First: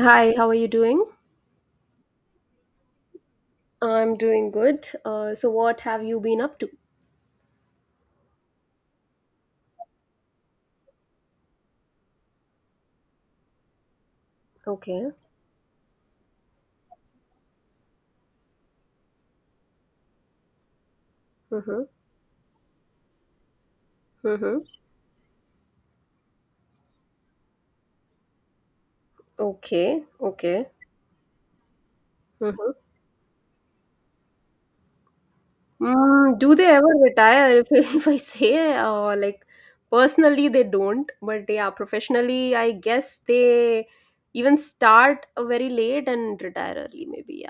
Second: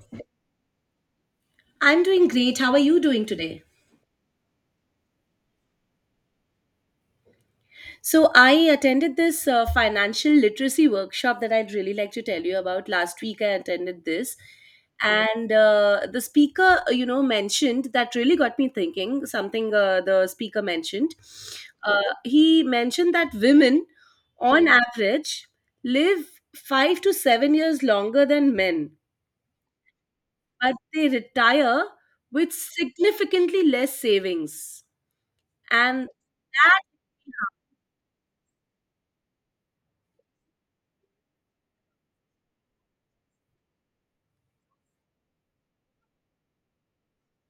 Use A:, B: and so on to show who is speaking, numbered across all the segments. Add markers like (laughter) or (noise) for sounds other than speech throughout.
A: Hi, how are you doing?
B: I'm doing great. How are you doing today?
A: I'm doing good. So what have you been up to?
B: So, I attended this financial literacy workshop that I'd really like to tell you about. Last week, I attended this,
A: Okay.
B: and the speaker, mentioned that really got me thinking, something the speaker mentioned.
A: Mm-hmm.
B: He mentioned that women,
A: Mm-hmm.
B: on average, live 5 to 7 years longer than men,
A: Okay. Okay.
B: but they retire with
A: Mm-hmm.
B: significantly less savings. And
A: Mm, do they
B: that
A: ever retire? (laughs) If I say, like, personally, they don't. But yeah, professionally, I guess they even start very late and retire early, maybe.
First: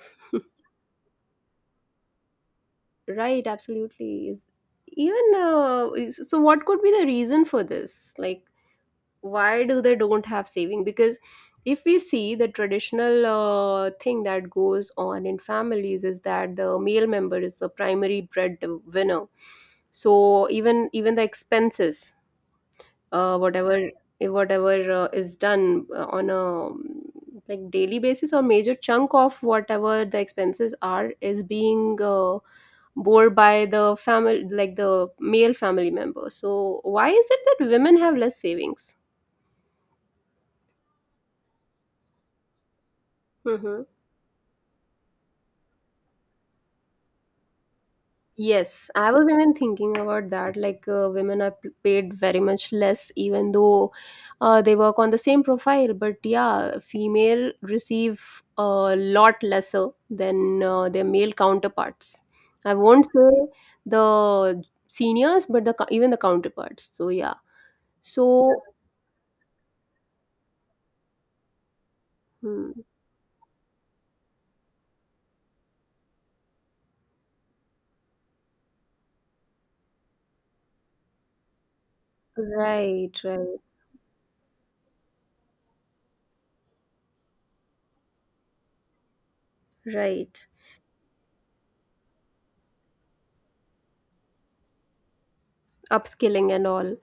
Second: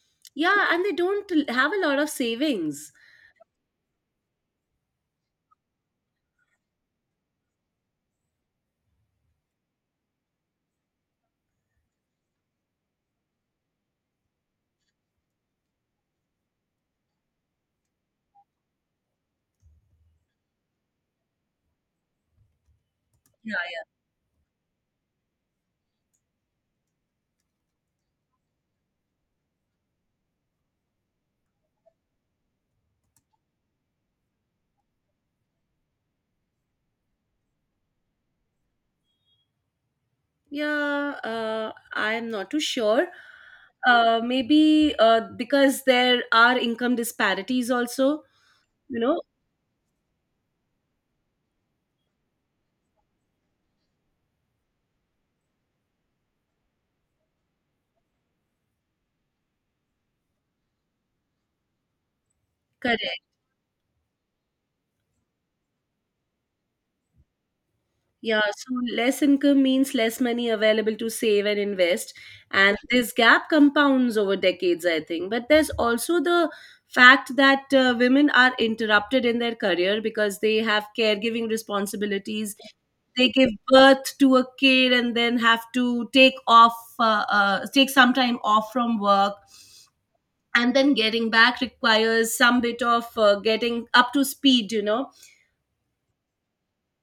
A: Yeah.
B: Yeah, and they don't have a lot of savings.
A: (laughs) Right. Absolutely. Is even What could be the reason for this? Like why do they don't have saving? Because if we see the traditional thing that goes on in families is that the male member is the primary breadwinner, so even the expenses,
B: Yeah.
A: whatever is done on a um, like daily basis, or major chunk of whatever the expenses are, is being bore by the family, like the male family member. So why is it that women have less savings?
B: Yeah, I am not too sure.
A: Mm-hmm.
B: Maybe because there are income disparities also,
A: Yes,
B: you
A: I
B: know.
A: was even thinking about that. Like, women are paid very much less, even though they work on the same profile. But yeah, female receive a lot lesser than their male counterparts. I won't
B: Correct.
A: say the seniors, but the even the counterparts. So yeah.
B: Yeah,
A: So
B: so less income means less money available to save and invest.
A: hmm,
B: And this gap compounds over decades, I think. But there's also the fact that women are interrupted in their career because they have caregiving responsibilities.
A: right,
B: They give
A: right,
B: birth to a kid and then have to take some time off from work.
A: right.
B: And then getting back requires some bit of getting up to speed, you know?
A: Upskilling and all.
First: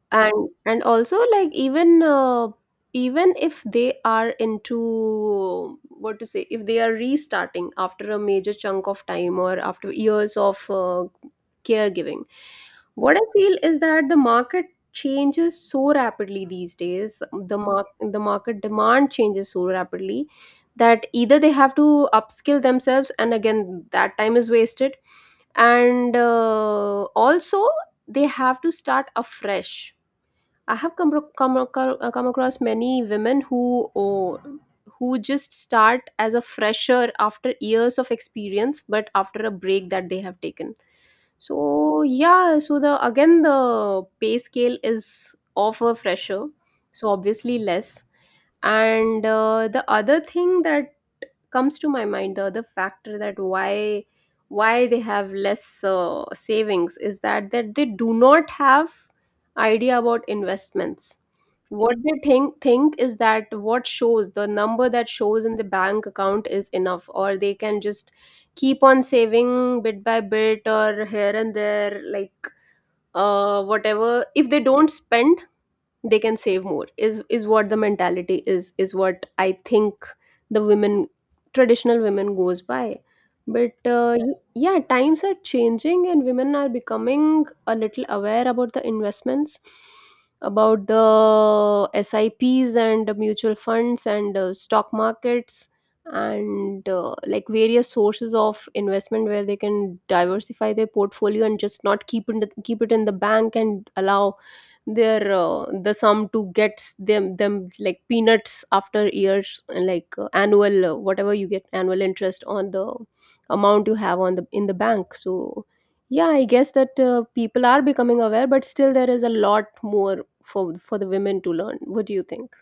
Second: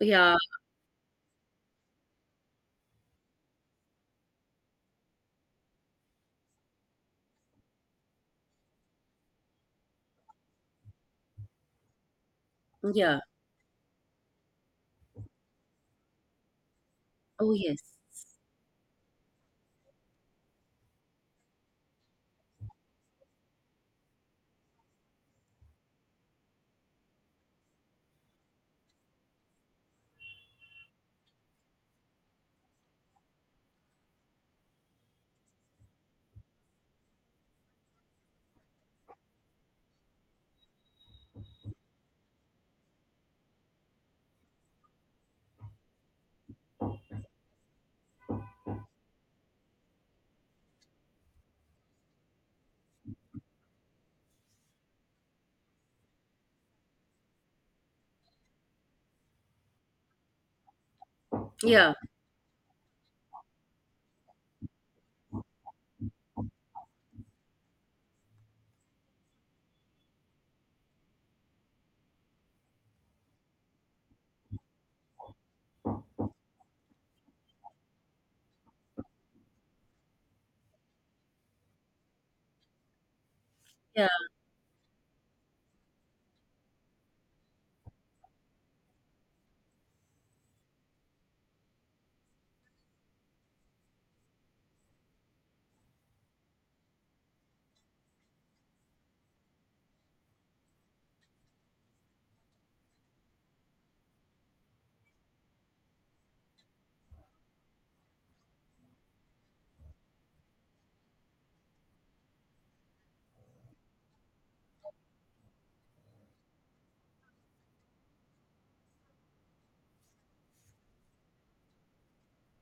B: Yeah,
A: And also, like, even even if they are into, what to say, if they are restarting after a major chunk of time or after years of caregiving, what
B: yeah.
A: I feel is that the market changes so rapidly these days.
B: Oh,
A: the
B: yes.
A: mark the market demand changes so rapidly that either they have to upskill themselves and again that time is wasted, and also they have to start afresh. I have come across many women who oh, who just start as a fresher after years of experience, but after a break that they have taken. So yeah, so the again the pay scale is of a fresher, so obviously less. And the other thing that comes to my mind, the other factor that why they have less savings, is that they do not have idea about investments.
B: Yeah.
A: What they think is that what shows, the number that shows in the bank account is enough, or they can just keep on saving bit by bit or here and there, like whatever, if they don't spend they can save more. Is what the mentality is, what I think the women, traditional women, goes by. But
B: Yeah.
A: yeah, times are changing and women are becoming a little aware about the investments, about the SIPs and the mutual funds and stock markets, and like various sources of investment where they can diversify their portfolio and just not keep in keep it in the bank and allow their the sum to get them like peanuts after years, like annual whatever you get, annual interest on the amount you have on the in the bank. So yeah, I guess that people are becoming aware, but still there is a lot more for the women to learn. What do you think?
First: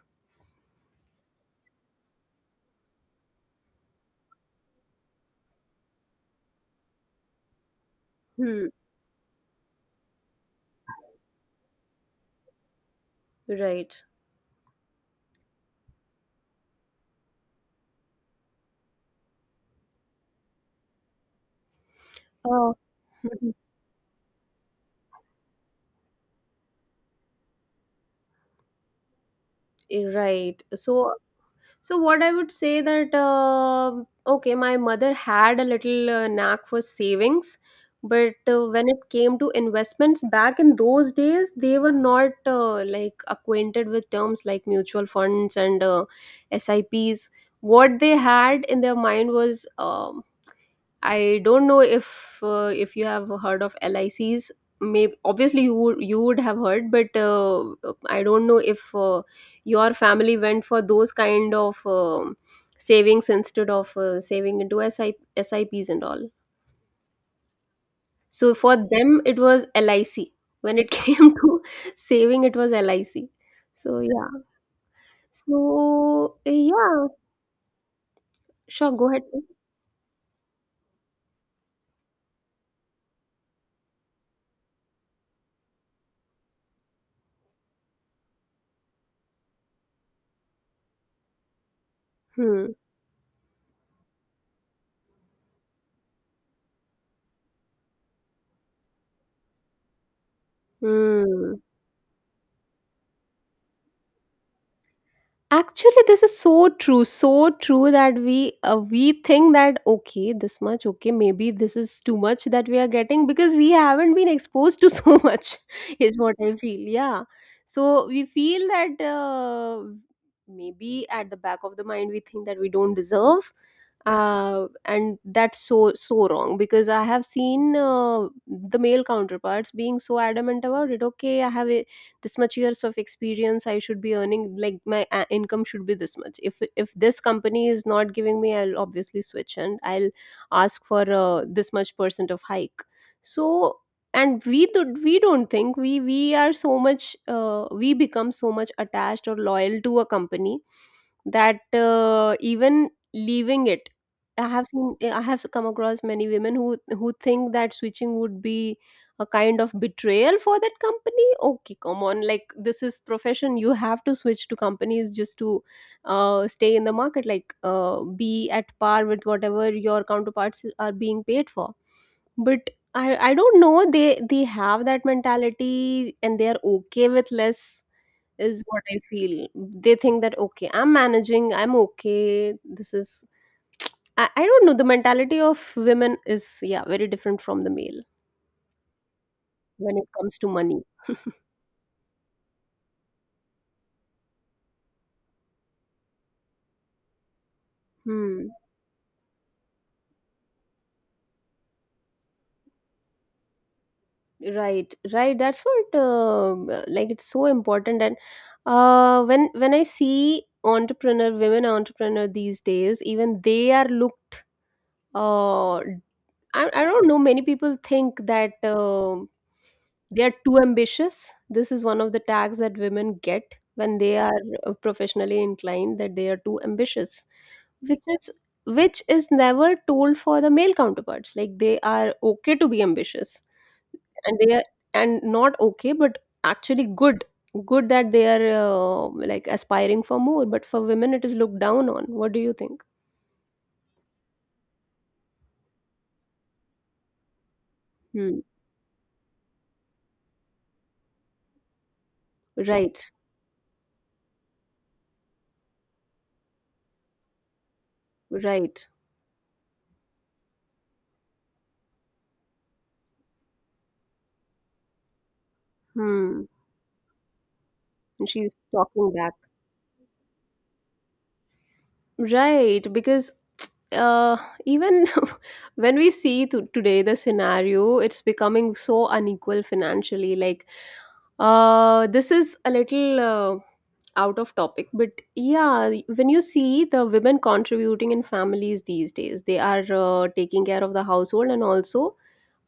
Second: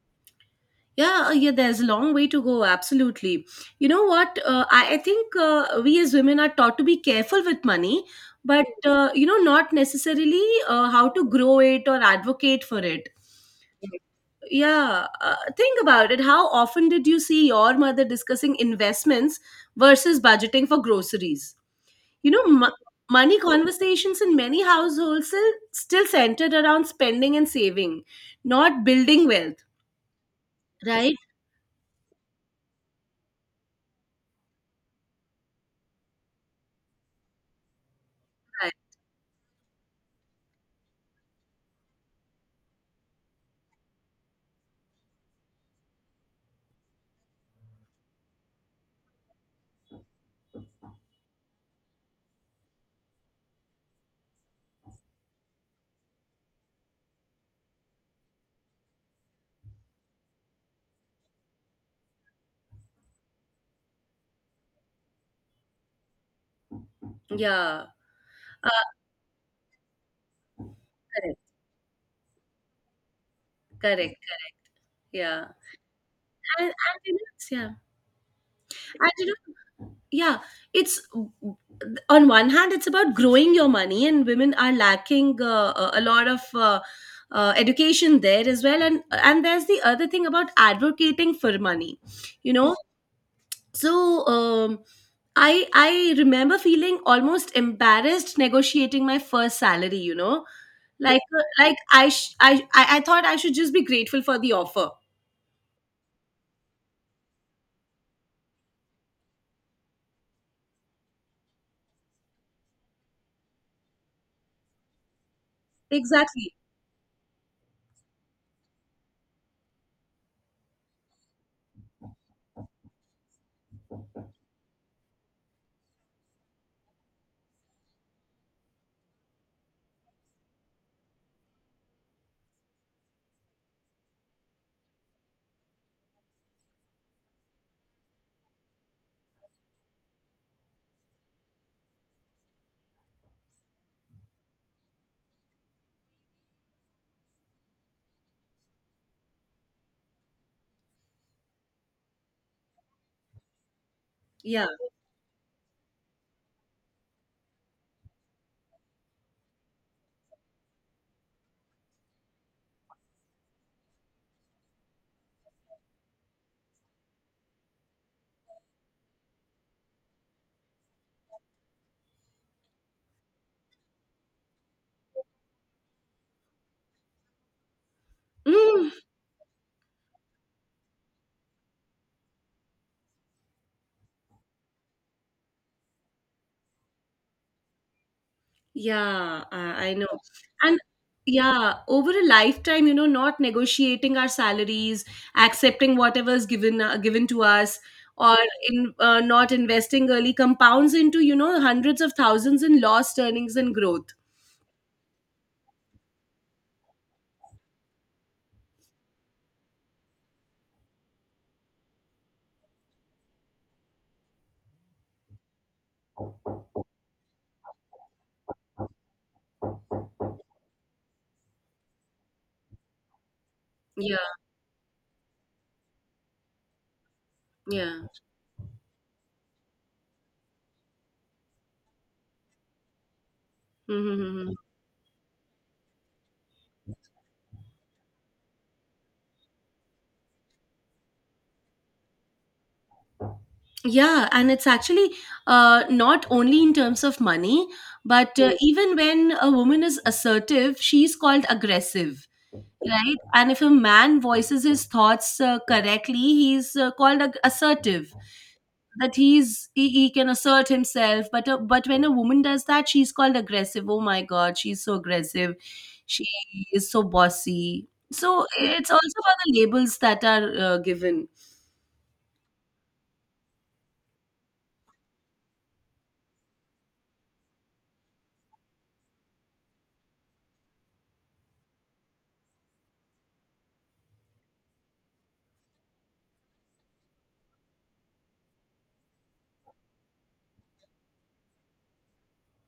B: Yeah, yeah, there's a long way to go, absolutely. You know what? I think we as women are taught to be careful with money, but
A: Hmm.
B: not necessarily how to grow it or advocate for it.
A: Right.
B: Yeah, think about it. How often did you see your mother discussing investments versus budgeting for groceries? You know,
A: uh,
B: money conversations in many households still centered around spending and saving, not building wealth.
A: (laughs) Right. So
B: Right?
A: so what I would say that okay, my mother had a little knack for savings, but
B: Right.
A: when it came to investments back in those days, they were not like acquainted with terms like mutual funds and SIPs. What they had in their mind was I don't know if you have heard of LICs. Maybe obviously you would have heard, but I don't know if your family went for those kind of savings instead of saving into SIPs and all.
B: Yeah.
A: So for
B: Uh,
A: them it was LIC. When it (laughs) came
B: correct,
A: to saving, it was LIC. So
B: correct,
A: yeah.
B: correct. Yeah,
A: So
B: and
A: yeah,
B: you know, yeah,
A: sure. Go
B: and
A: ahead.
B: you know, yeah. It's On one hand, it's about growing your money, and women are lacking a lot of. Education there as well, and there's the other thing about advocating for money, you
A: Hmm.
B: know. So I remember feeling almost embarrassed negotiating my first salary, you know. Like, uh,
A: Hmm.
B: like i sh- I, I i thought I should just be grateful for the offer.
A: Actually, this is so true that we think that okay, this much, okay, maybe this is too much that we are getting because we haven't been exposed to so (laughs) much, is what
B: Exactly.
A: I feel. Yeah, so we feel that maybe at the back of the mind we think that we don't deserve, and that's so so wrong, because I have seen the male counterparts being so adamant about it. Okay, I have this much years of experience, I should be earning, like my income should be this much. If this company is not giving me, I'll obviously switch and I'll ask for this much percent of hike. So and we do, we don't think we are so much we become so much attached or loyal to a company that even leaving it, I
B: Yeah.
A: have seen, I have come across many women who think that switching would be a kind of betrayal for that company. Okay, come on, like, this is profession, you have to switch to companies just to stay in the market, like be at par with whatever your counterparts are being paid for. But I don't know, they have that mentality and they are okay with less, is what
B: Mm,
A: I feel. They think that okay, I'm managing, I'm okay, this is I don't know, the mentality of women is yeah very different from the male
B: yeah, I
A: when
B: know.
A: it comes to
B: And
A: money.
B: yeah, over a lifetime, you know, not negotiating our salaries, accepting whatever's given to us, or
A: Hmm
B: in not investing early compounds into, you know, hundreds of thousands in lost earnings and growth.
A: right right, that's what like it's so important. And when I see entrepreneur, women entrepreneur these days, even they are looked uh i, I don't know, many people think that they are too ambitious. This is one of the tags that women get when they
B: Yeah,
A: are professionally inclined, that they are too ambitious,
B: yeah.
A: which is never told for the male counterparts. Like they are okay to be ambitious, and
B: Mm-hmm.
A: they are, and not okay but actually good, good that they are like aspiring for more, but for women it is looked down on. What do you think?
B: Yeah, and it's actually not only in terms of money, but
A: Hmm.
B: even when a woman is assertive, she's called aggressive,
A: Right,
B: right? And if a man voices his thoughts correctly, he's called assertive.
A: right.
B: That he can assert himself. But when a woman does that, she's called aggressive. Oh my god, she's so aggressive. She
A: Hmm.
B: is so bossy.
A: And
B: So
A: she's
B: it's
A: talking
B: also
A: back.
B: about the labels that are given.
A: Right, because uh, even (laughs) when we see to today the scenario, it's becoming so unequal financially. Like, this is a little out of topic, but yeah, when you see the women contributing in families these days, they are taking care of the household and also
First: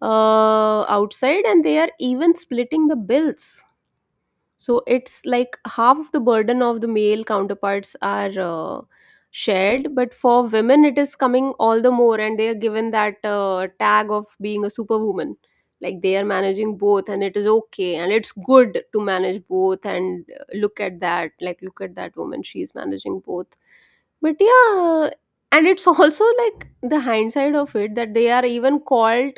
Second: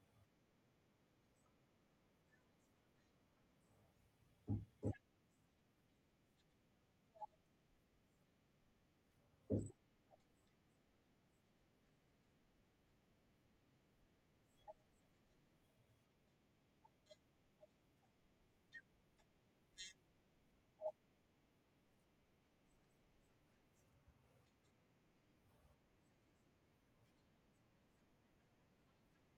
A: outside, and they are even splitting the bills. So it's like half of the burden of the male counterparts are shared, but for women it is coming all the more, and they are given that tag of being a superwoman, like they are managing both and it is okay, and it's good to manage both. And look at that, like, look at that woman, she is managing both. But yeah, and it's (laughs) also like the hindsight of it that they are even called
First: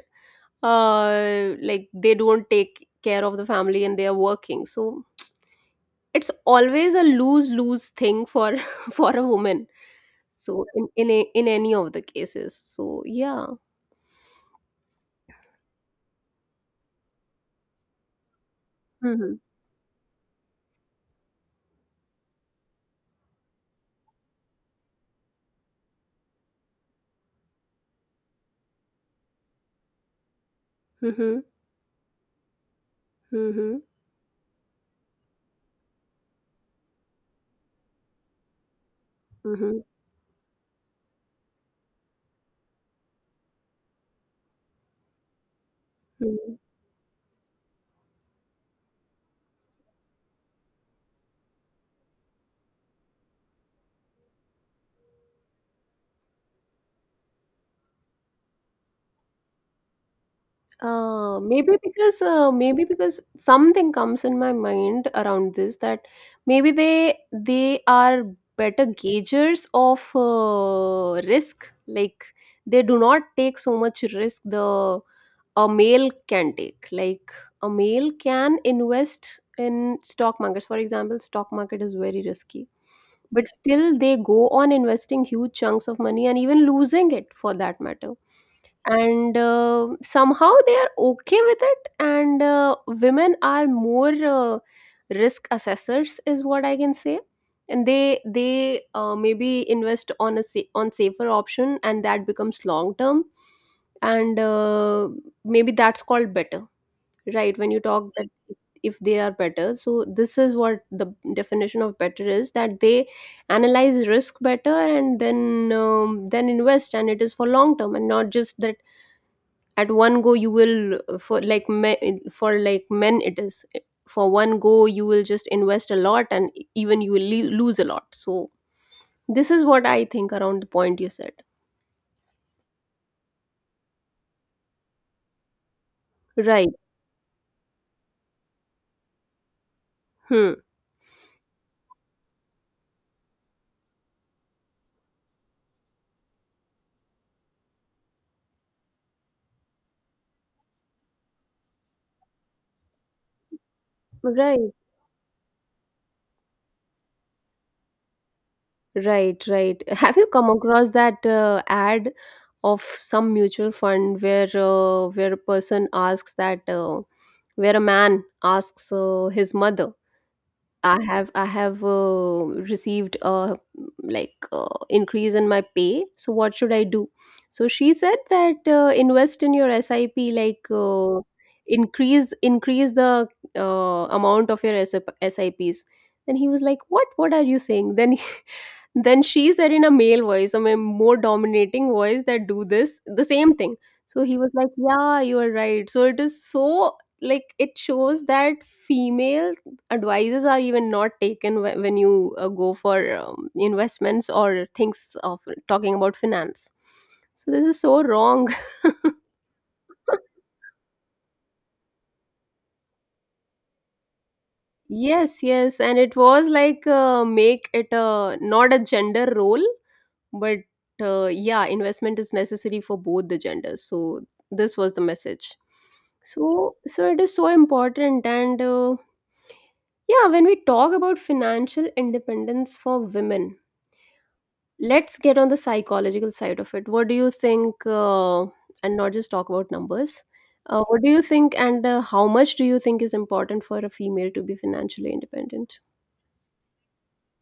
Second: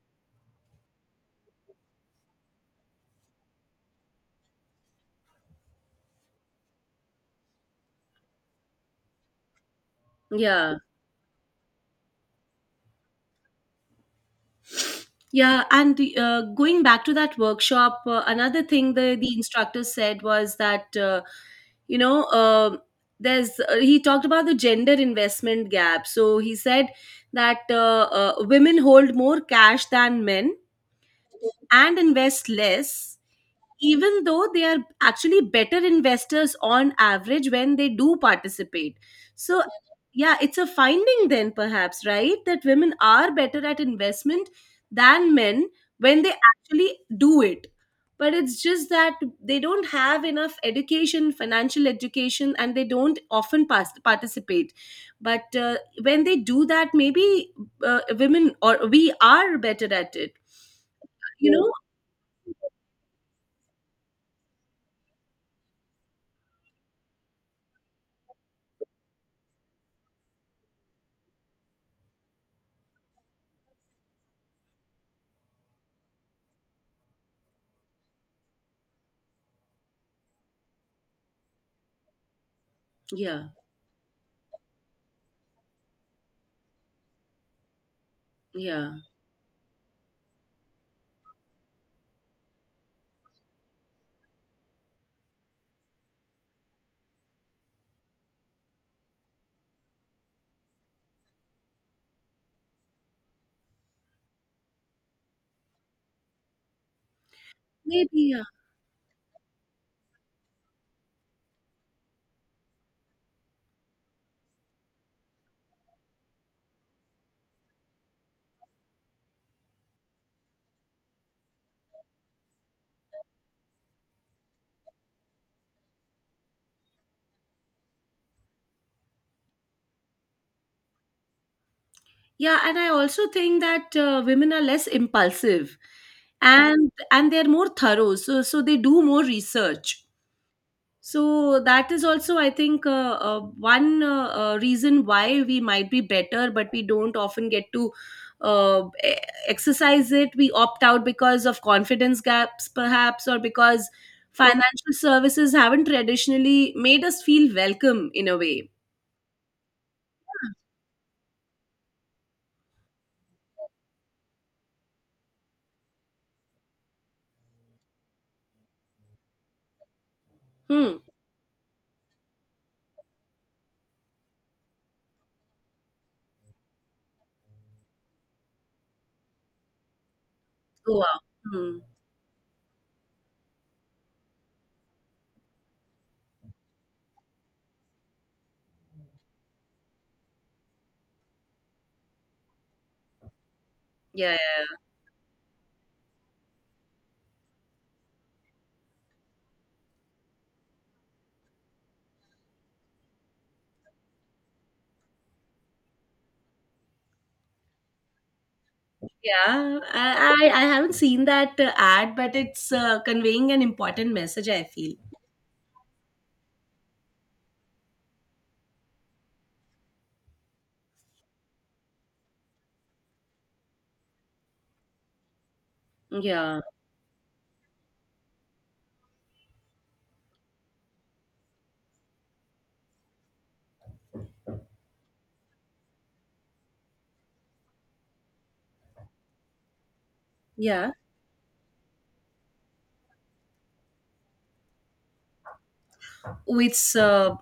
A: like they don't take care of the family and they are working. So it's always a lose lose thing for (laughs) for a woman. So
B: Yeah.
A: in in any of the cases. So yeah.
B: Yeah, and going back to that workshop, another thing the
A: Mm-hmm.
B: the instructor said was that, you know there's he talked about the gender investment gap. So he said that women hold more cash than men
A: Mm-hmm.
B: and invest less,
A: Mm-hmm.
B: even though they are actually better investors on average when they do participate. So,
A: Mm-hmm.
B: yeah, it's a finding then, perhaps, right? That women are better at investment than men when they
A: Hmm.
B: actually do it. But it's just that they don't have enough education, financial education, and they don't often participate. But when they do that, maybe women or we are better at it.
A: Uh,
B: You know?
A: maybe because uh, maybe because something comes in my mind around this, that maybe they are better gaugers of risk. Like, they do not take so much risk the a male can take. Like, a male can invest in stock markets, for example. Stock market is very risky, but
B: Yeah,
A: still they go on investing huge chunks of money and even losing it, for that matter.
B: yeah.
A: And somehow they are okay with it. And women are more risk assessors, is what I can say. And they maybe invest on a on safer option, and that becomes long term. And maybe that's called better. Right, when you talk that,
B: Maybe.
A: if they are better, so this is what the definition of better is, that they analyze risk better and then invest, and it is for long term and not just that at one go you will for like for like men, it is for one go you will just invest a lot, and even you will lose a lot. So this is what I think around the point you said.
B: Yeah, and I also think that women are less impulsive,
A: Right.
B: and they're more thorough. So they do more research.
A: Hmm.
B: So that is also, I think, one reason why we might be better, but we don't often get to uh, e- exercise it. We opt out because of confidence gaps, perhaps, or because
A: Right,
B: financial services haven't traditionally made us feel welcome in a way.
A: right, right. Have you come across that ad of some mutual fund where a person asks that where a man asks his mother,
B: Hmm.
A: I have I have received a like increase in my pay. So what should I do? So she said that invest in your SIP, like
B: Go on. Hmm.
A: increase the amount of your SIPs. Then he was like, "What? What are you saying?" Then he- (laughs) then she said in a male voice, I mean more dominating voice, that do this the same thing. So
B: Yeah, yeah.
A: he was like,
B: Yeah.
A: "Yeah, you are right." So it is so like it shows that female advices are even not taken when you go for investments or things of talking about finance, so this is so wrong.
B: Yeah, I haven't seen that ad, but it's conveying an important message, I
A: (laughs)
B: feel.
A: Yes, yes, and it was like, make it a not a gender role, but yeah, investment is necessary for both the genders, so this was the message.
B: Yeah,
A: So it is so important. And yeah, when we talk about financial independence for women, let's get on the psychological side of it. What do you think, and not just talk about numbers?
B: yeah.
A: What do you think, and how much do you think is important for a female to be financially independent?
B: It's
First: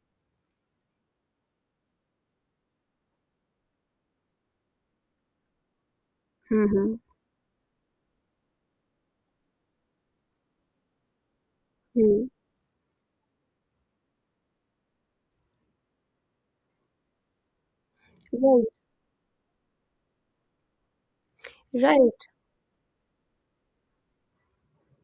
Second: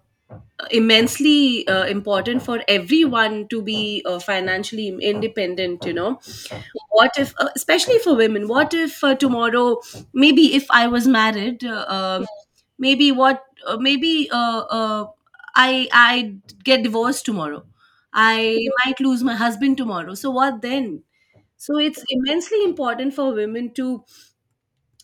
B: immensely important for everyone to be financially independent, you know.
A: Mm-hmm.
B: What if, Especially for women, what if tomorrow, maybe if I was married, maybe what, maybe I get divorced tomorrow. I might lose my husband tomorrow. So what then? So it's
A: Right,
B: immensely important for women to,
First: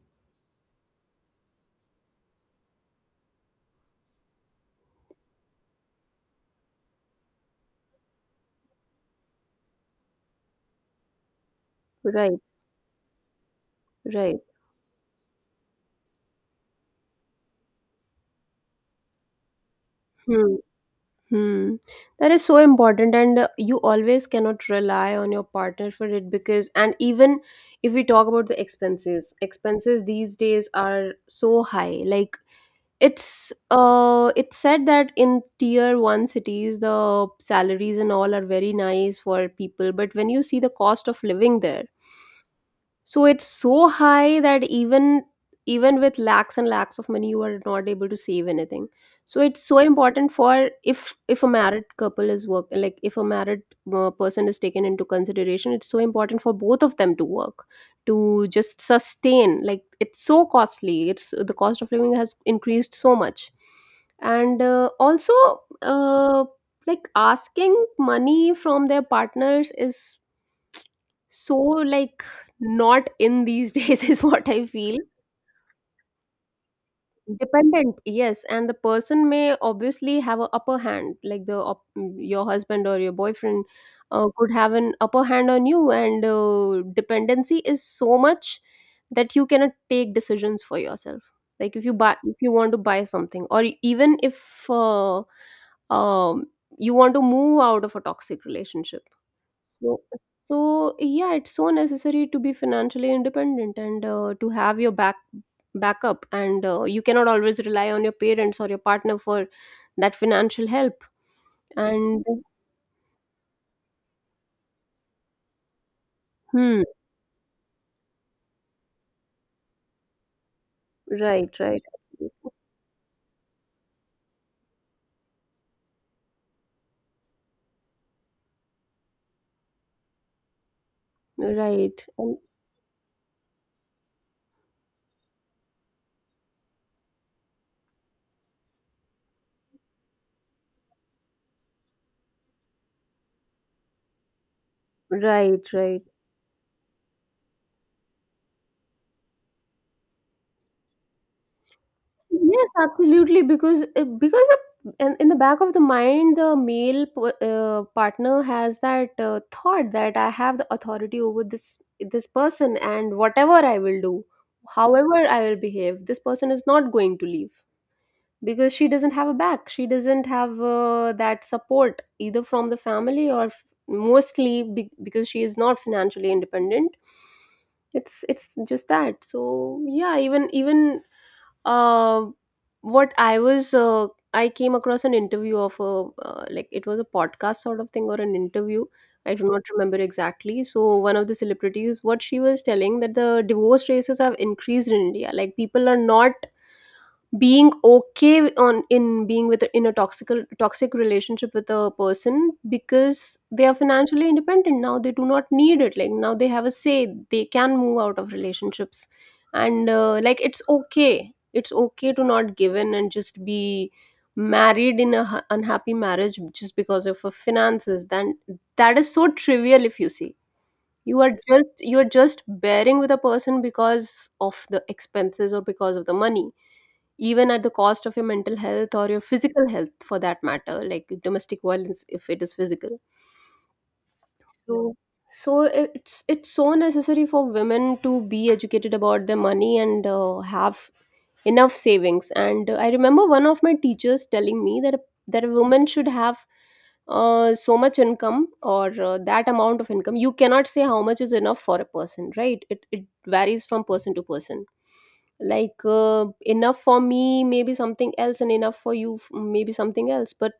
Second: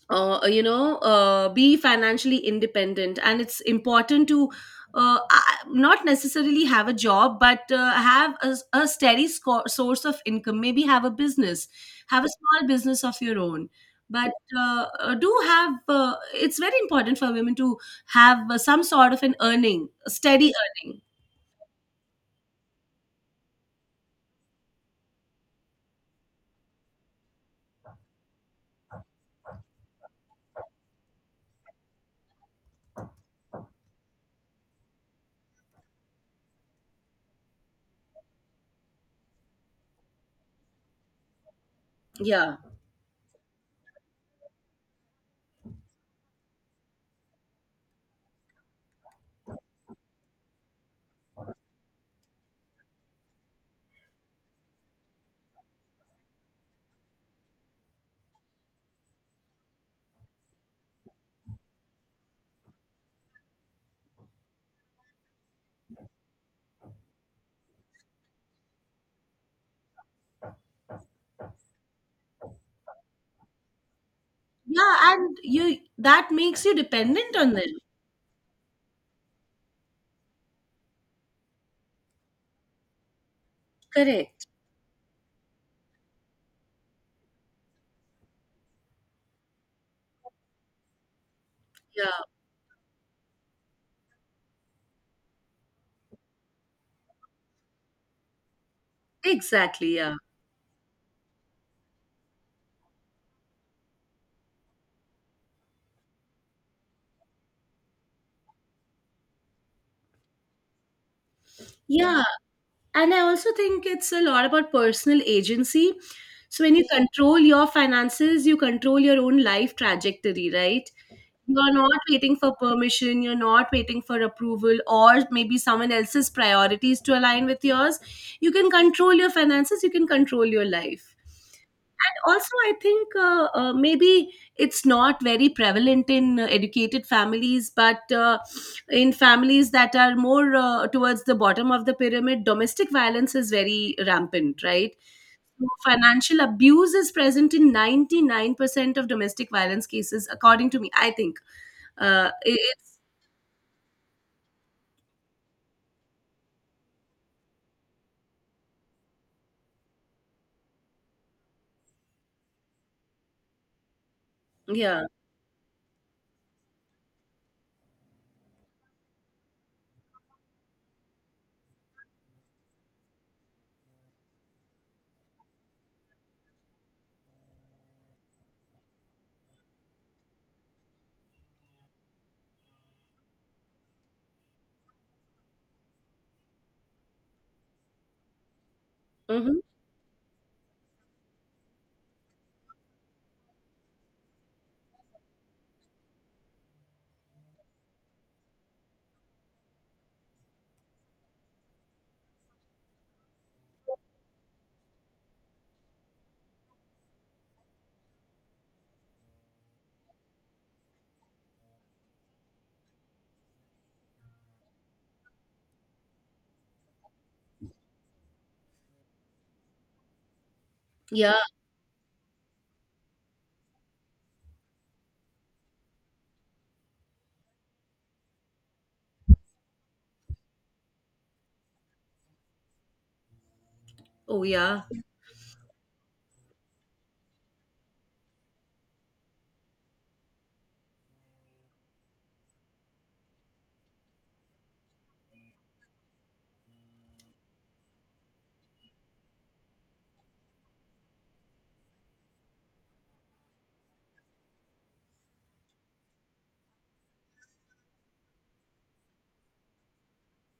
B: be financially independent, and it's important to not necessarily have a job, but have a steady source of income. Maybe have a business, have a
A: right,
B: small business of your own.
A: right,
B: But
A: right.
B: do have It's very important for women to have some sort of an earning, a steady
A: Hmm.
B: earning.
A: Hmm. That is so important, and you always cannot rely on your partner for it, because, and even if we talk about the expenses these days are so high. Like, it's said that in tier 1 cities the salaries and all are very nice for people, but when you see the cost of living there,
B: Yeah,
A: so it's so high that even with lakhs and lakhs of money you are not able to save anything. So it's so important for, if a married couple is work, like if a married person is taken into consideration, it's so important for both of them to work, to just sustain. Like, it's so costly. It's the cost of living has increased so much. And also, uh, like, asking money from their partners is, so, like, not in these (laughs) days is what I
B: yeah,
A: feel.
B: and you that makes you dependent on them.
A: Dependent, yes, and the person may obviously have an upper hand, like the your husband or your boyfriend
B: Correct.
A: could have an upper hand on you, and dependency is so much that you cannot take decisions for yourself. Like,
B: Yeah,
A: if you want to buy something, or even if um, you want to move out of a toxic relationship.
B: exactly.
A: so,
B: Yeah.
A: so yeah, it's so necessary to be financially independent and to have your backup, and you cannot always rely on your parents or your partner for that financial help.
B: Yeah,
A: And
B: and I also think it's a lot about personal agency. So when
A: hmm,
B: you control your finances, you control your own life trajectory, right?
A: right,
B: You're
A: right,
B: not waiting for permission, you're not waiting for approval, or maybe someone else's priorities to align with yours. You can control your finances, you can control your life.
A: right,
B: And also, I think maybe it's not very prevalent in educated families, but in families that are more towards the bottom of the pyramid, domestic violence is very rampant, right? So
A: right, right.
B: financial abuse is present in 99% of domestic violence cases, according to me. I think, uh, it-
A: Yes,
B: it's,
A: absolutely. Because in the back of the mind, the partner has that thought that I have the authority over this person, and whatever I will do,
B: yeah.
A: however I will behave, this person is not going to leave, because she doesn't have a back. She doesn't have that support, either from the family or mostly because she is not financially independent. It's just that. So yeah, even uh, what I was, uh, I came across an interview of like, it was a podcast sort of thing or an interview. I do
B: Hmm.
A: not remember exactly. So one of the celebrities, what she was telling, that the divorce rates have increased in India. Like, people are not being okay on in being with in a toxic relationship with a person, because they are financially independent now. They do not need it. Like, now they have a say, they can move out of relationships. And like, it's okay, it's okay to not give in and just be married in a unhappy marriage just because of your finances, then that is so trivial. If you see, you are
B: Yeah.
A: just, you are just bearing with a person because of the expenses or because of the money, even at the cost of your mental health or your physical health, for that matter, like domestic violence if it is physical.
B: Oh, yeah.
A: So so it's so necessary for women to be educated about their money and have enough savings. And I remember one of my teachers telling me that a, that a woman should have so much income, or that amount of income. You cannot say how much is enough for a person, right? It varies from person to person. Like, enough for me maybe something else and enough for you, maybe something else, but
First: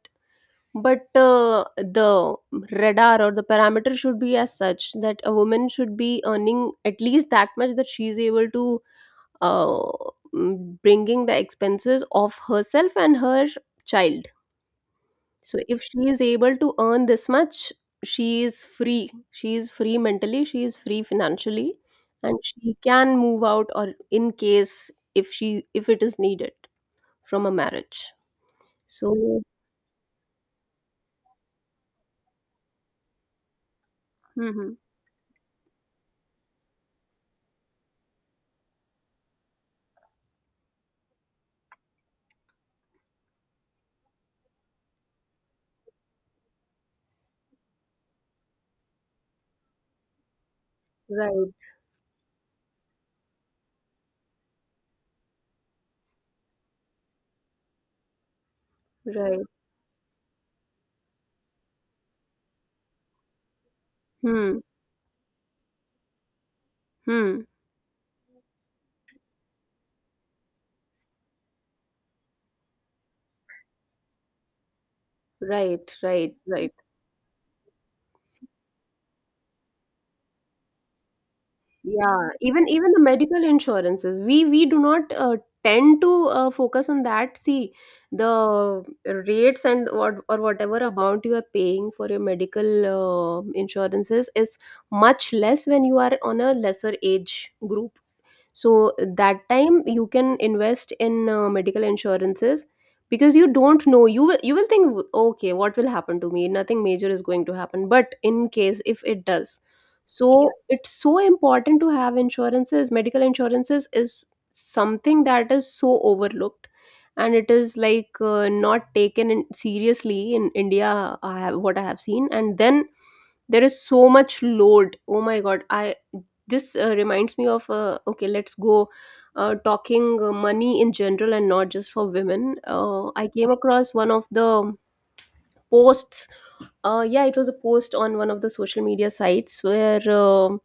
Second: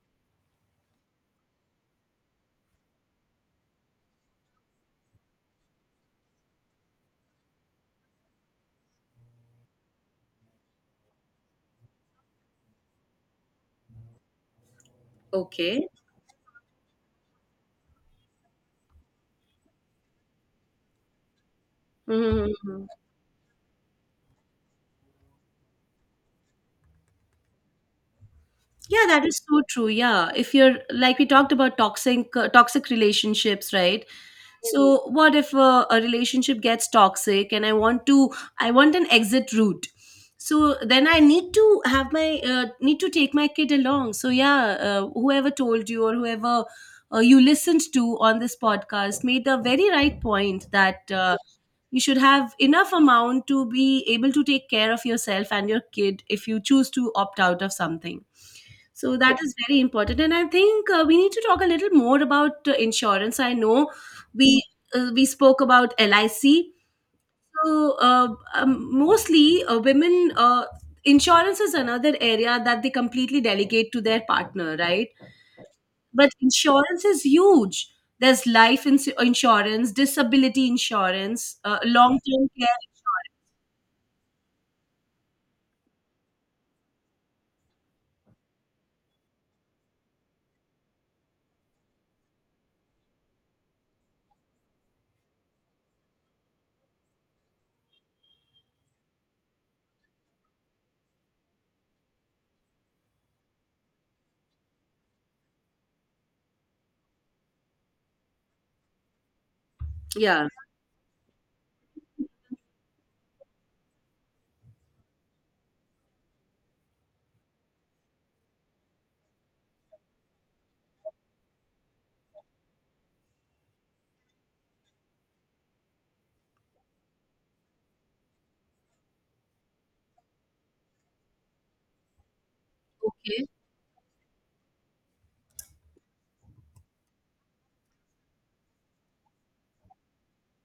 A: but uh, the radar or the parameter should be as such that a woman should be earning at least that much, that she is able to uh, bringing the expenses of herself and her child. So if
B: Okay.
A: she is able to earn this much, she is free. She is free mentally, she is free financially, and she
B: Hmm.
A: can move out, or in case, if it is needed, from a marriage.
B: Yeah, that is
A: So.
B: so true. Yeah. If you're like we talked about toxic relationships, right?
A: Mhm.
B: So what if a relationship gets toxic and I want an exit route. So then I need to have my need to take my kid along. So yeah, whoever told you or whoever you listened to on this podcast made a very right point that
A: Right,
B: you should have enough amount to be able to take care of yourself and your kid if you choose to opt out of something. So yeah, that
A: right.
B: is very important. And I think we need to talk a little more about insurance. I know
A: Hmm.
B: we we spoke about LIC.
A: Hmm.
B: So uh, um, mostly women, insurance is another area that they completely delegate to their partner, right?
A: Right,
B: But
A: right, right.
B: insurance is huge. There's life insurance, disability insurance, long
A: Yeah,
B: term
A: even
B: care.
A: even the medical insurances, we do not tend to focus on that. See, the rates and what or whatever amount you are paying for your medical insurances is much less when you are on a lesser age group, so that time you can invest in medical insurances, because you don't know, you will, you will think, okay, what will happen to me, nothing major is going to happen, but in case if it does. So
B: Yeah.
A: yeah, it's so important to have insurances. Medical insurances is something that is so overlooked, and it is like not taken in, seriously, in India, I have, what I have seen. And then there is so much load. Oh my god, I this reminds me of, okay, let's go, talking money in general and not just for women. I
B: Okay.
A: came across one of the posts. Yeah, it was a post on one of the social media sites where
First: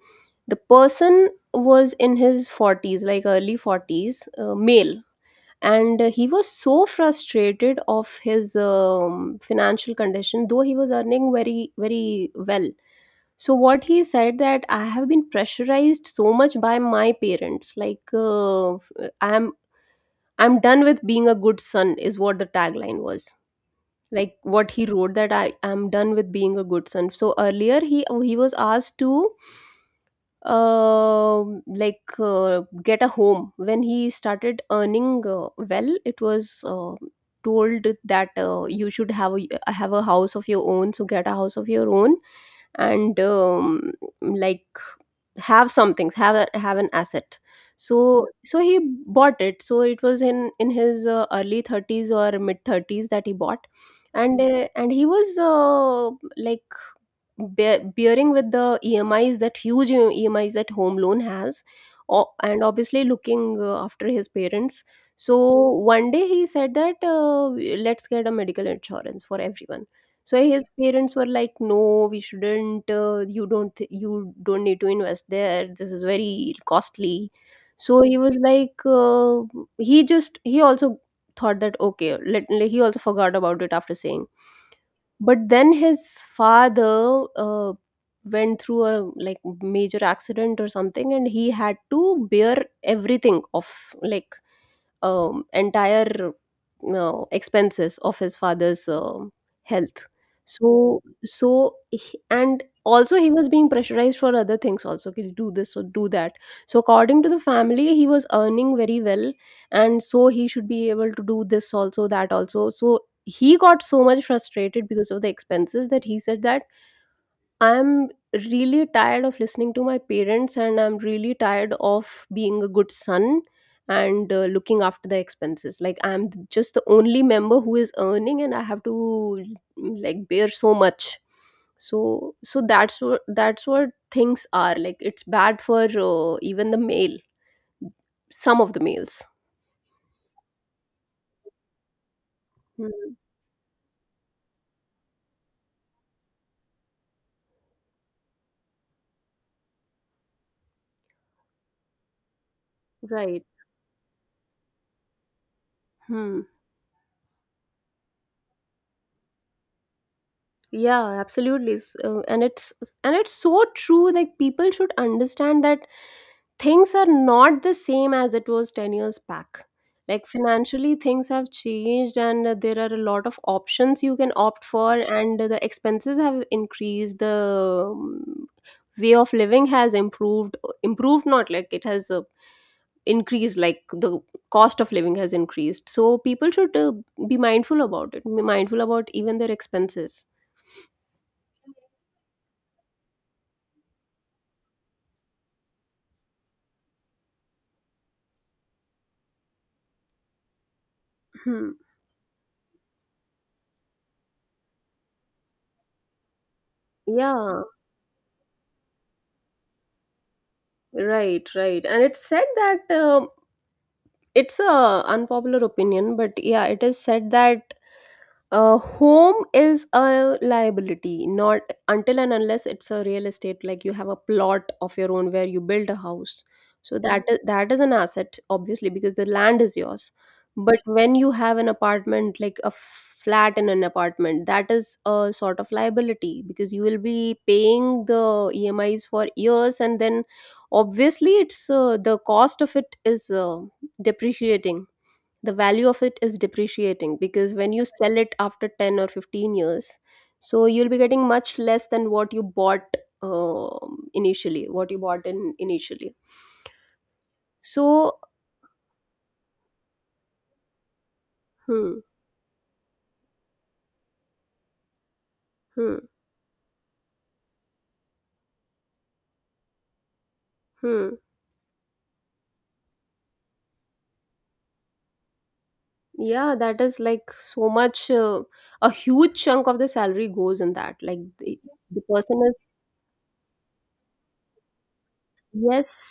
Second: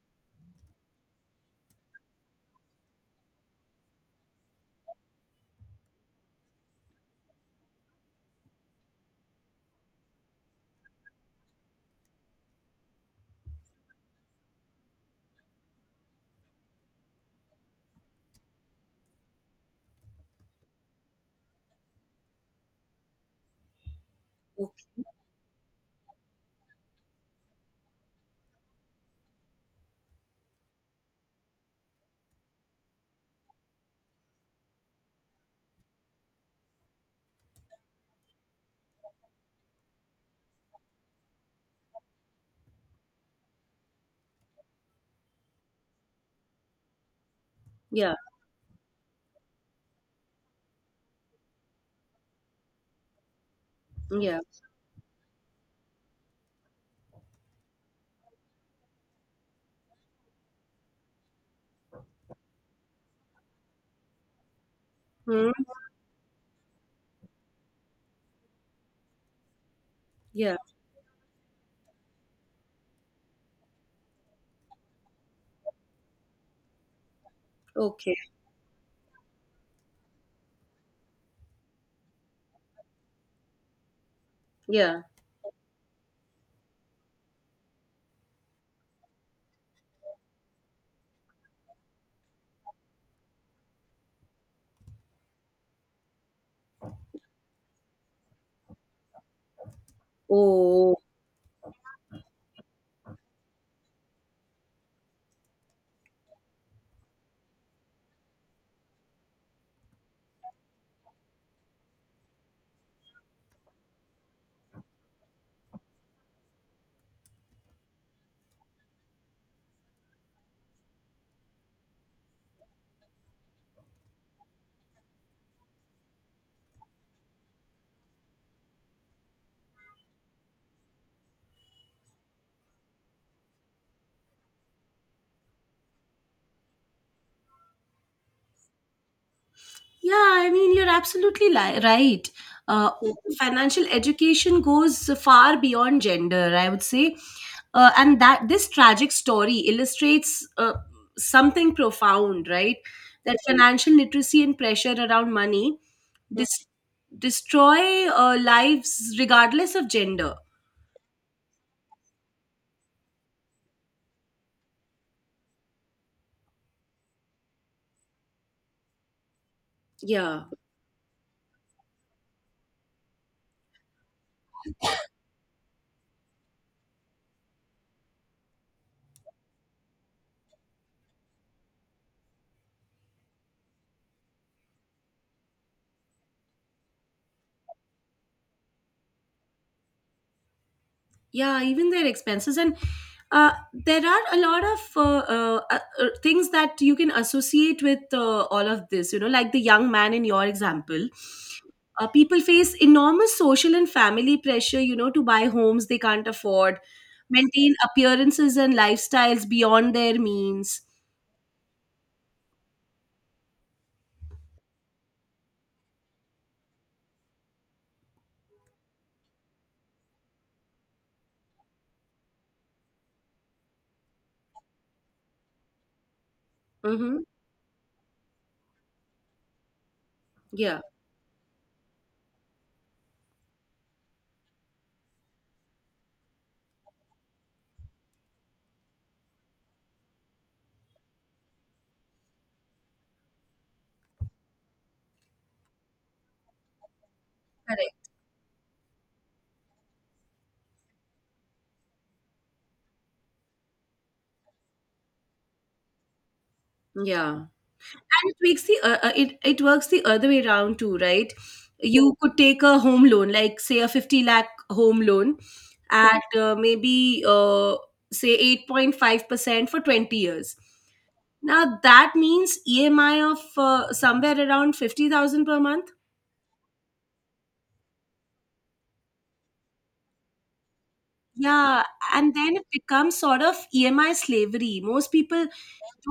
A: the person was in his 40s, like early 40s, male. And he was so frustrated of his financial condition, though he was earning very, very well. So what he said, that I have been pressurized so much by my parents, like, I'm I'm done with being a good son, is what the tagline was. Like, what he wrote, that I am done with being a good son. So earlier, he was asked to uh, like, get a home when he started earning well. It was told that you should have a house of your own. So get a house of your own, and like, have something, have an asset.
B: Yeah.
A: So he bought it, so it was in his early 30s or mid 30s that he bought.
B: Yeah.
A: And he was like, bearing with the E M is, that huge EMIs that home loan has, and obviously looking after his parents. So
B: Hmm.
A: one day he said that, let's get a medical insurance for everyone. So
B: Yeah.
A: his parents were like, "No, we shouldn't. You don't. You don't need to invest there. This is very costly." So
B: Okay.
A: he was like, he also thought that, okay, let he also forgot about it after saying.
B: Yeah.
A: But then his father went through a like major accident or something, and he had to bear everything of, like, entire expenses of his father's health.
B: Oh.
A: So he- and also he was being pressurized for other things also, okay, do this or do that. So according to the family, he was earning very well, and so he should be able to do this also, that also. So he got so much frustrated because of the expenses that he said that I'm really tired of listening to my parents, and I'm really tired of being a good son and looking after the expenses. Like, I'm just the only member who is earning, and I have to like, bear so much. So that's what things are like. It's bad for even the male, some of the males.
B: Yeah, I mean, you're absolutely right. Uh,
A: Hmm.
B: financial education goes far beyond gender, I would say. And that this tragic story illustrates something profound, right? That
A: Right.
B: financial literacy and pressure around money
A: Hmm.
B: dis- destroy lives regardless of gender.
A: Yeah, absolutely. And it's so true. Like, people should understand that things are not the same as it was 10 years back. Like,
B: Yeah,
A: financially things have changed, and there are a lot of options you can opt for, and the expenses have increased, the way of living has improved, not like it has increased, like the cost of living has increased. So people should be mindful about it, be mindful about even their expenses.
B: yeah, even their expenses. And Uh, there are a lot of things that you can associate with all of this, you know, like the young man in your example.
A: hmm.
B: People face enormous social and family pressure, you know, to buy homes they can't afford,
A: Yeah,
B: maintain appearances and lifestyles beyond their means.
A: right, right, and it's said that it's a unpopular opinion, but yeah, it is said that home is a liability, not until and unless it's a real estate, like you have a plot of your own where you build a house. So
B: Mm-hmm.
A: that is an asset, obviously, because the land is yours. But
B: Yeah,
A: when you have an apartment, like a flat in an apartment, that is a sort of liability because you will be paying the EMIs for years, and then obviously it's the cost of it is depreciating. The value of it is depreciating because when you
B: correct.
A: sell it after 10 or 15 years, so you'll be getting much less than what you bought, initially, what you bought in initially.
B: Yeah.
A: So
B: And it works the other way around too, right?
A: hmm,
B: You could take a home loan, like say a 50 lakh home loan
A: hmm,
B: at, maybe say 8.5% for 20 years.
A: hmm.
B: Now that means EMI of somewhere around 50,000 per month.
A: Yeah, that is like so much, a huge chunk of the salary goes in that, like
B: Yeah,
A: the
B: and
A: person is,
B: then it becomes sort of EMI slavery. Most people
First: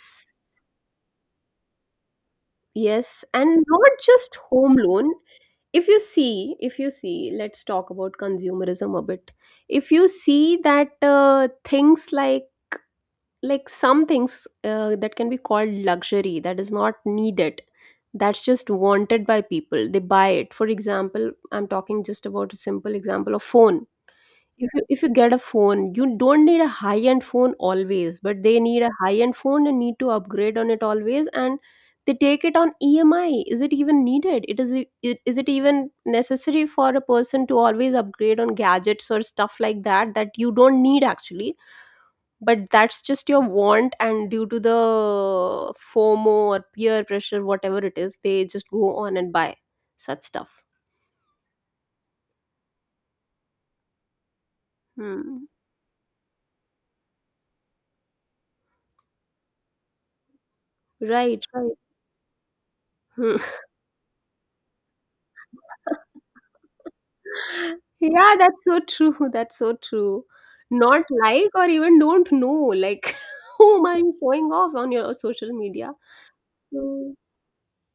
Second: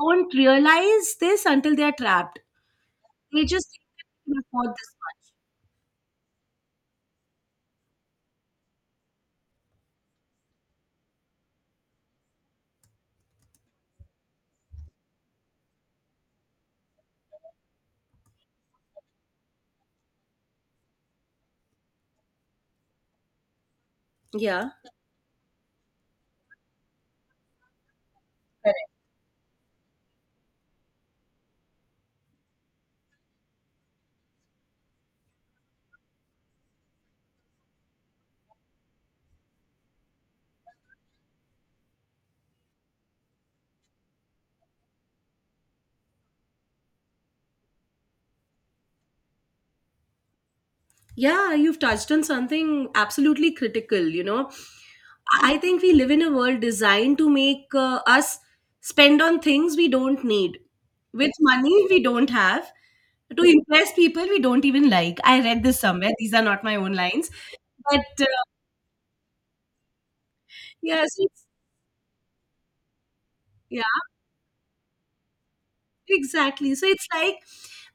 B: don't realize this until they are trapped.
A: Yes,
B: They
A: and
B: just think
A: not
B: that they
A: just
B: can afford
A: home
B: this
A: loan.
B: much.
A: If you see, if you see, let's talk about consumerism a bit. If you see that things like some things that can be called luxury, that is not needed, that's just wanted by people, they buy it. For example, I'm talking just about a simple example of phone.
B: Yeah.
A: If you, if you get a phone, you don't need a high end phone always, but they need a high end phone and need to upgrade on it always, and they take it on EMI. Is it even needed? It, is it even necessary for a person to always upgrade on gadgets or stuff like that that you don't need actually, but that's just your want, and due to the FOMO or peer pressure, whatever it is, they just go on and buy such stuff.
B: Yeah, you've touched on something absolutely critical, you know.
A: Hmm.
B: I think we live in a world designed to make us spend on things we don't need, with
A: Right. Right.
B: money we don't have,
A: Hmm.
B: to impress people we don't even like. I read this somewhere. These are not my own lines. But
A: Yeah, that's so true. (laughs) That's so true. Not
B: Yeah, so it's,
A: like or even don't know, like (laughs)
B: yeah,
A: whom are you showing off on your social media?
B: exactly. So it's
A: Mm.
B: like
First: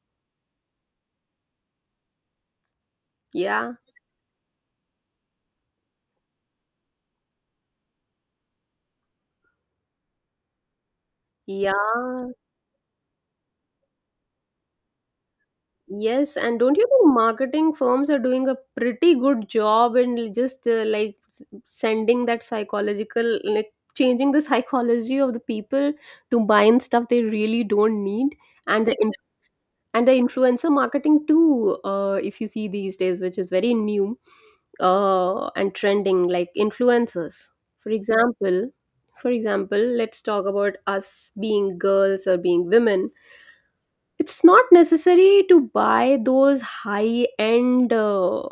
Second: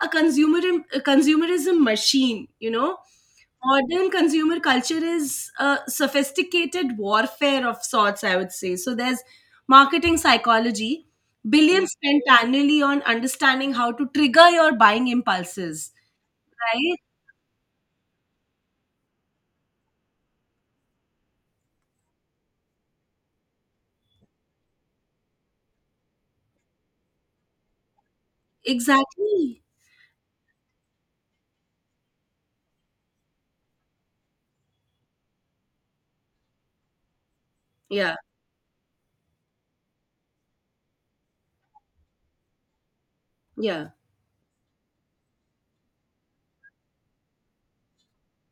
B: a consumer a consumerism machine, you know.
A: Yeah,
B: Modern consumer culture is a sophisticated warfare of sorts, I would say. So there's marketing psychology, billions spent
A: yeah,
B: annually on understanding how to trigger your buying impulses,
A: yes. And don't you
B: right?
A: think marketing firms are doing a pretty good job in just like sending that psychological, like changing the (laughs) psychology of the people to buying stuff they really don't need? And the,
B: Exactly.
A: and the influencer marketing too, if you see these days, which is very new and trending, like influencers, for
B: Yeah,
A: example, for example, let's talk about us being girls or being women.
B: yeah,
A: It's not necessary to buy those high end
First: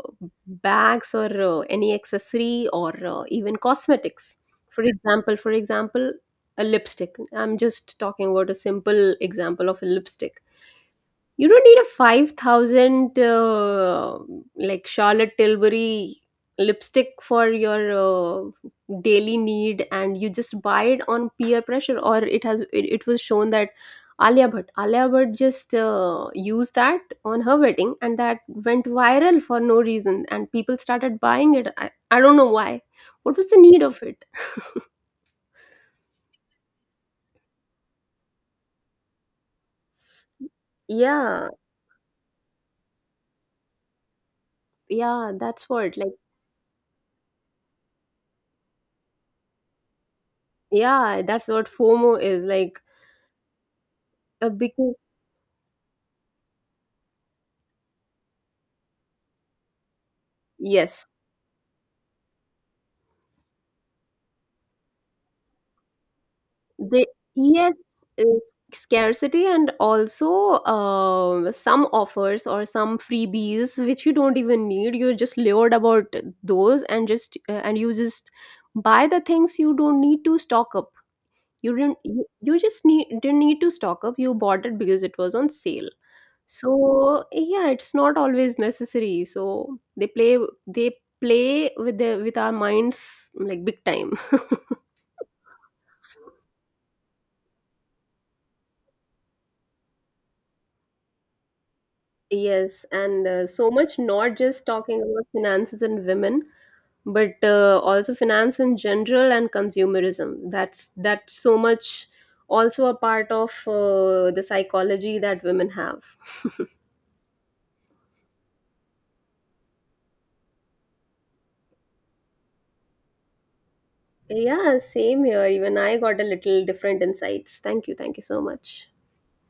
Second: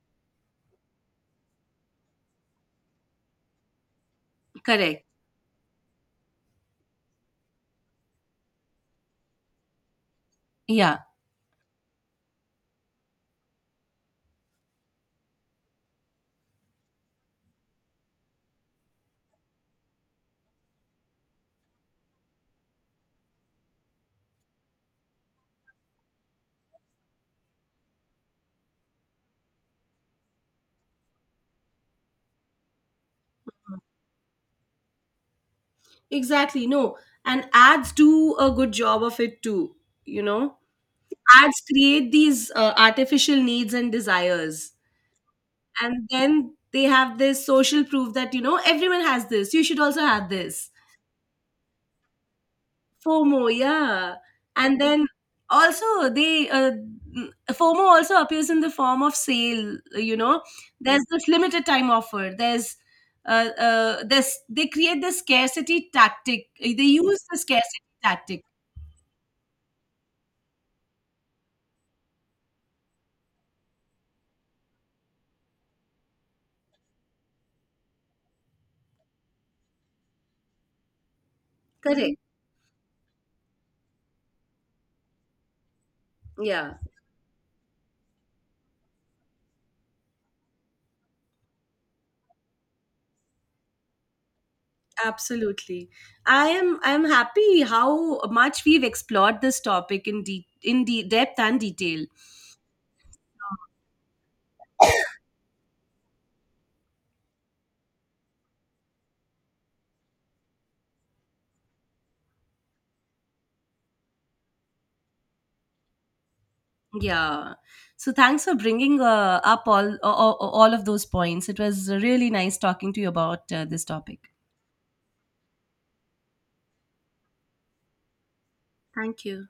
A: bags or any accessory or even cosmetics. For
B: correct.
A: example, for example, a lipstick, I'm just talking about a simple example of a lipstick.
B: Yeah,
A: You don't need a 5,000 like Charlotte Tilbury lipstick for your daily need, and you just buy it on peer pressure. Or it has it, it was shown that Alia Bhatt just used that on her wedding, and that went viral for no reason, and people started buying it. I don't know why, what was the need of it.
B: exactly. No, and ads do a good job of it too, you know?
A: Yeah,
B: Ads create these artificial needs and desires.
A: yeah, that's what
B: And
A: like,
B: then they have this social proof that, you know, everyone has this, you should also have this.
A: yeah, that's what FOMO is like,
B: FOMO, yeah. And
A: because
B: then also they FOMO also appears in the form of sale, you know. There's
A: yes.
B: this limited time offer. There's this they create the scarcity tactic. They
A: The
B: use the
A: yes,
B: scarcity
A: uh,
B: tactic.
A: scarcity, and also some offers or some freebies which you don't even need. You're just lured about those, and just and you just buy the things you don't need to stock up. You didn't.
B: Correct.
A: You just need didn't need to stock up. You bought it because it was on sale.
B: Yeah,
A: So yeah, it's not always necessary. So they play, they play with the, with our minds, like big time.
B: absolutely. I'm happy how much we've explored this topic in depth and detail.
A: Yes, and so much, not just talking about finances and women, but also finance in general and consumerism. That's so much also a part of the psychology that women have. (laughs)
B: Yeah. So thanks for bringing up all of those points. It was really nice talking to you about this topic.
A: Yeah, same here. Even I got a little different insights. Thank you. Thank you so much.
B: Thank you.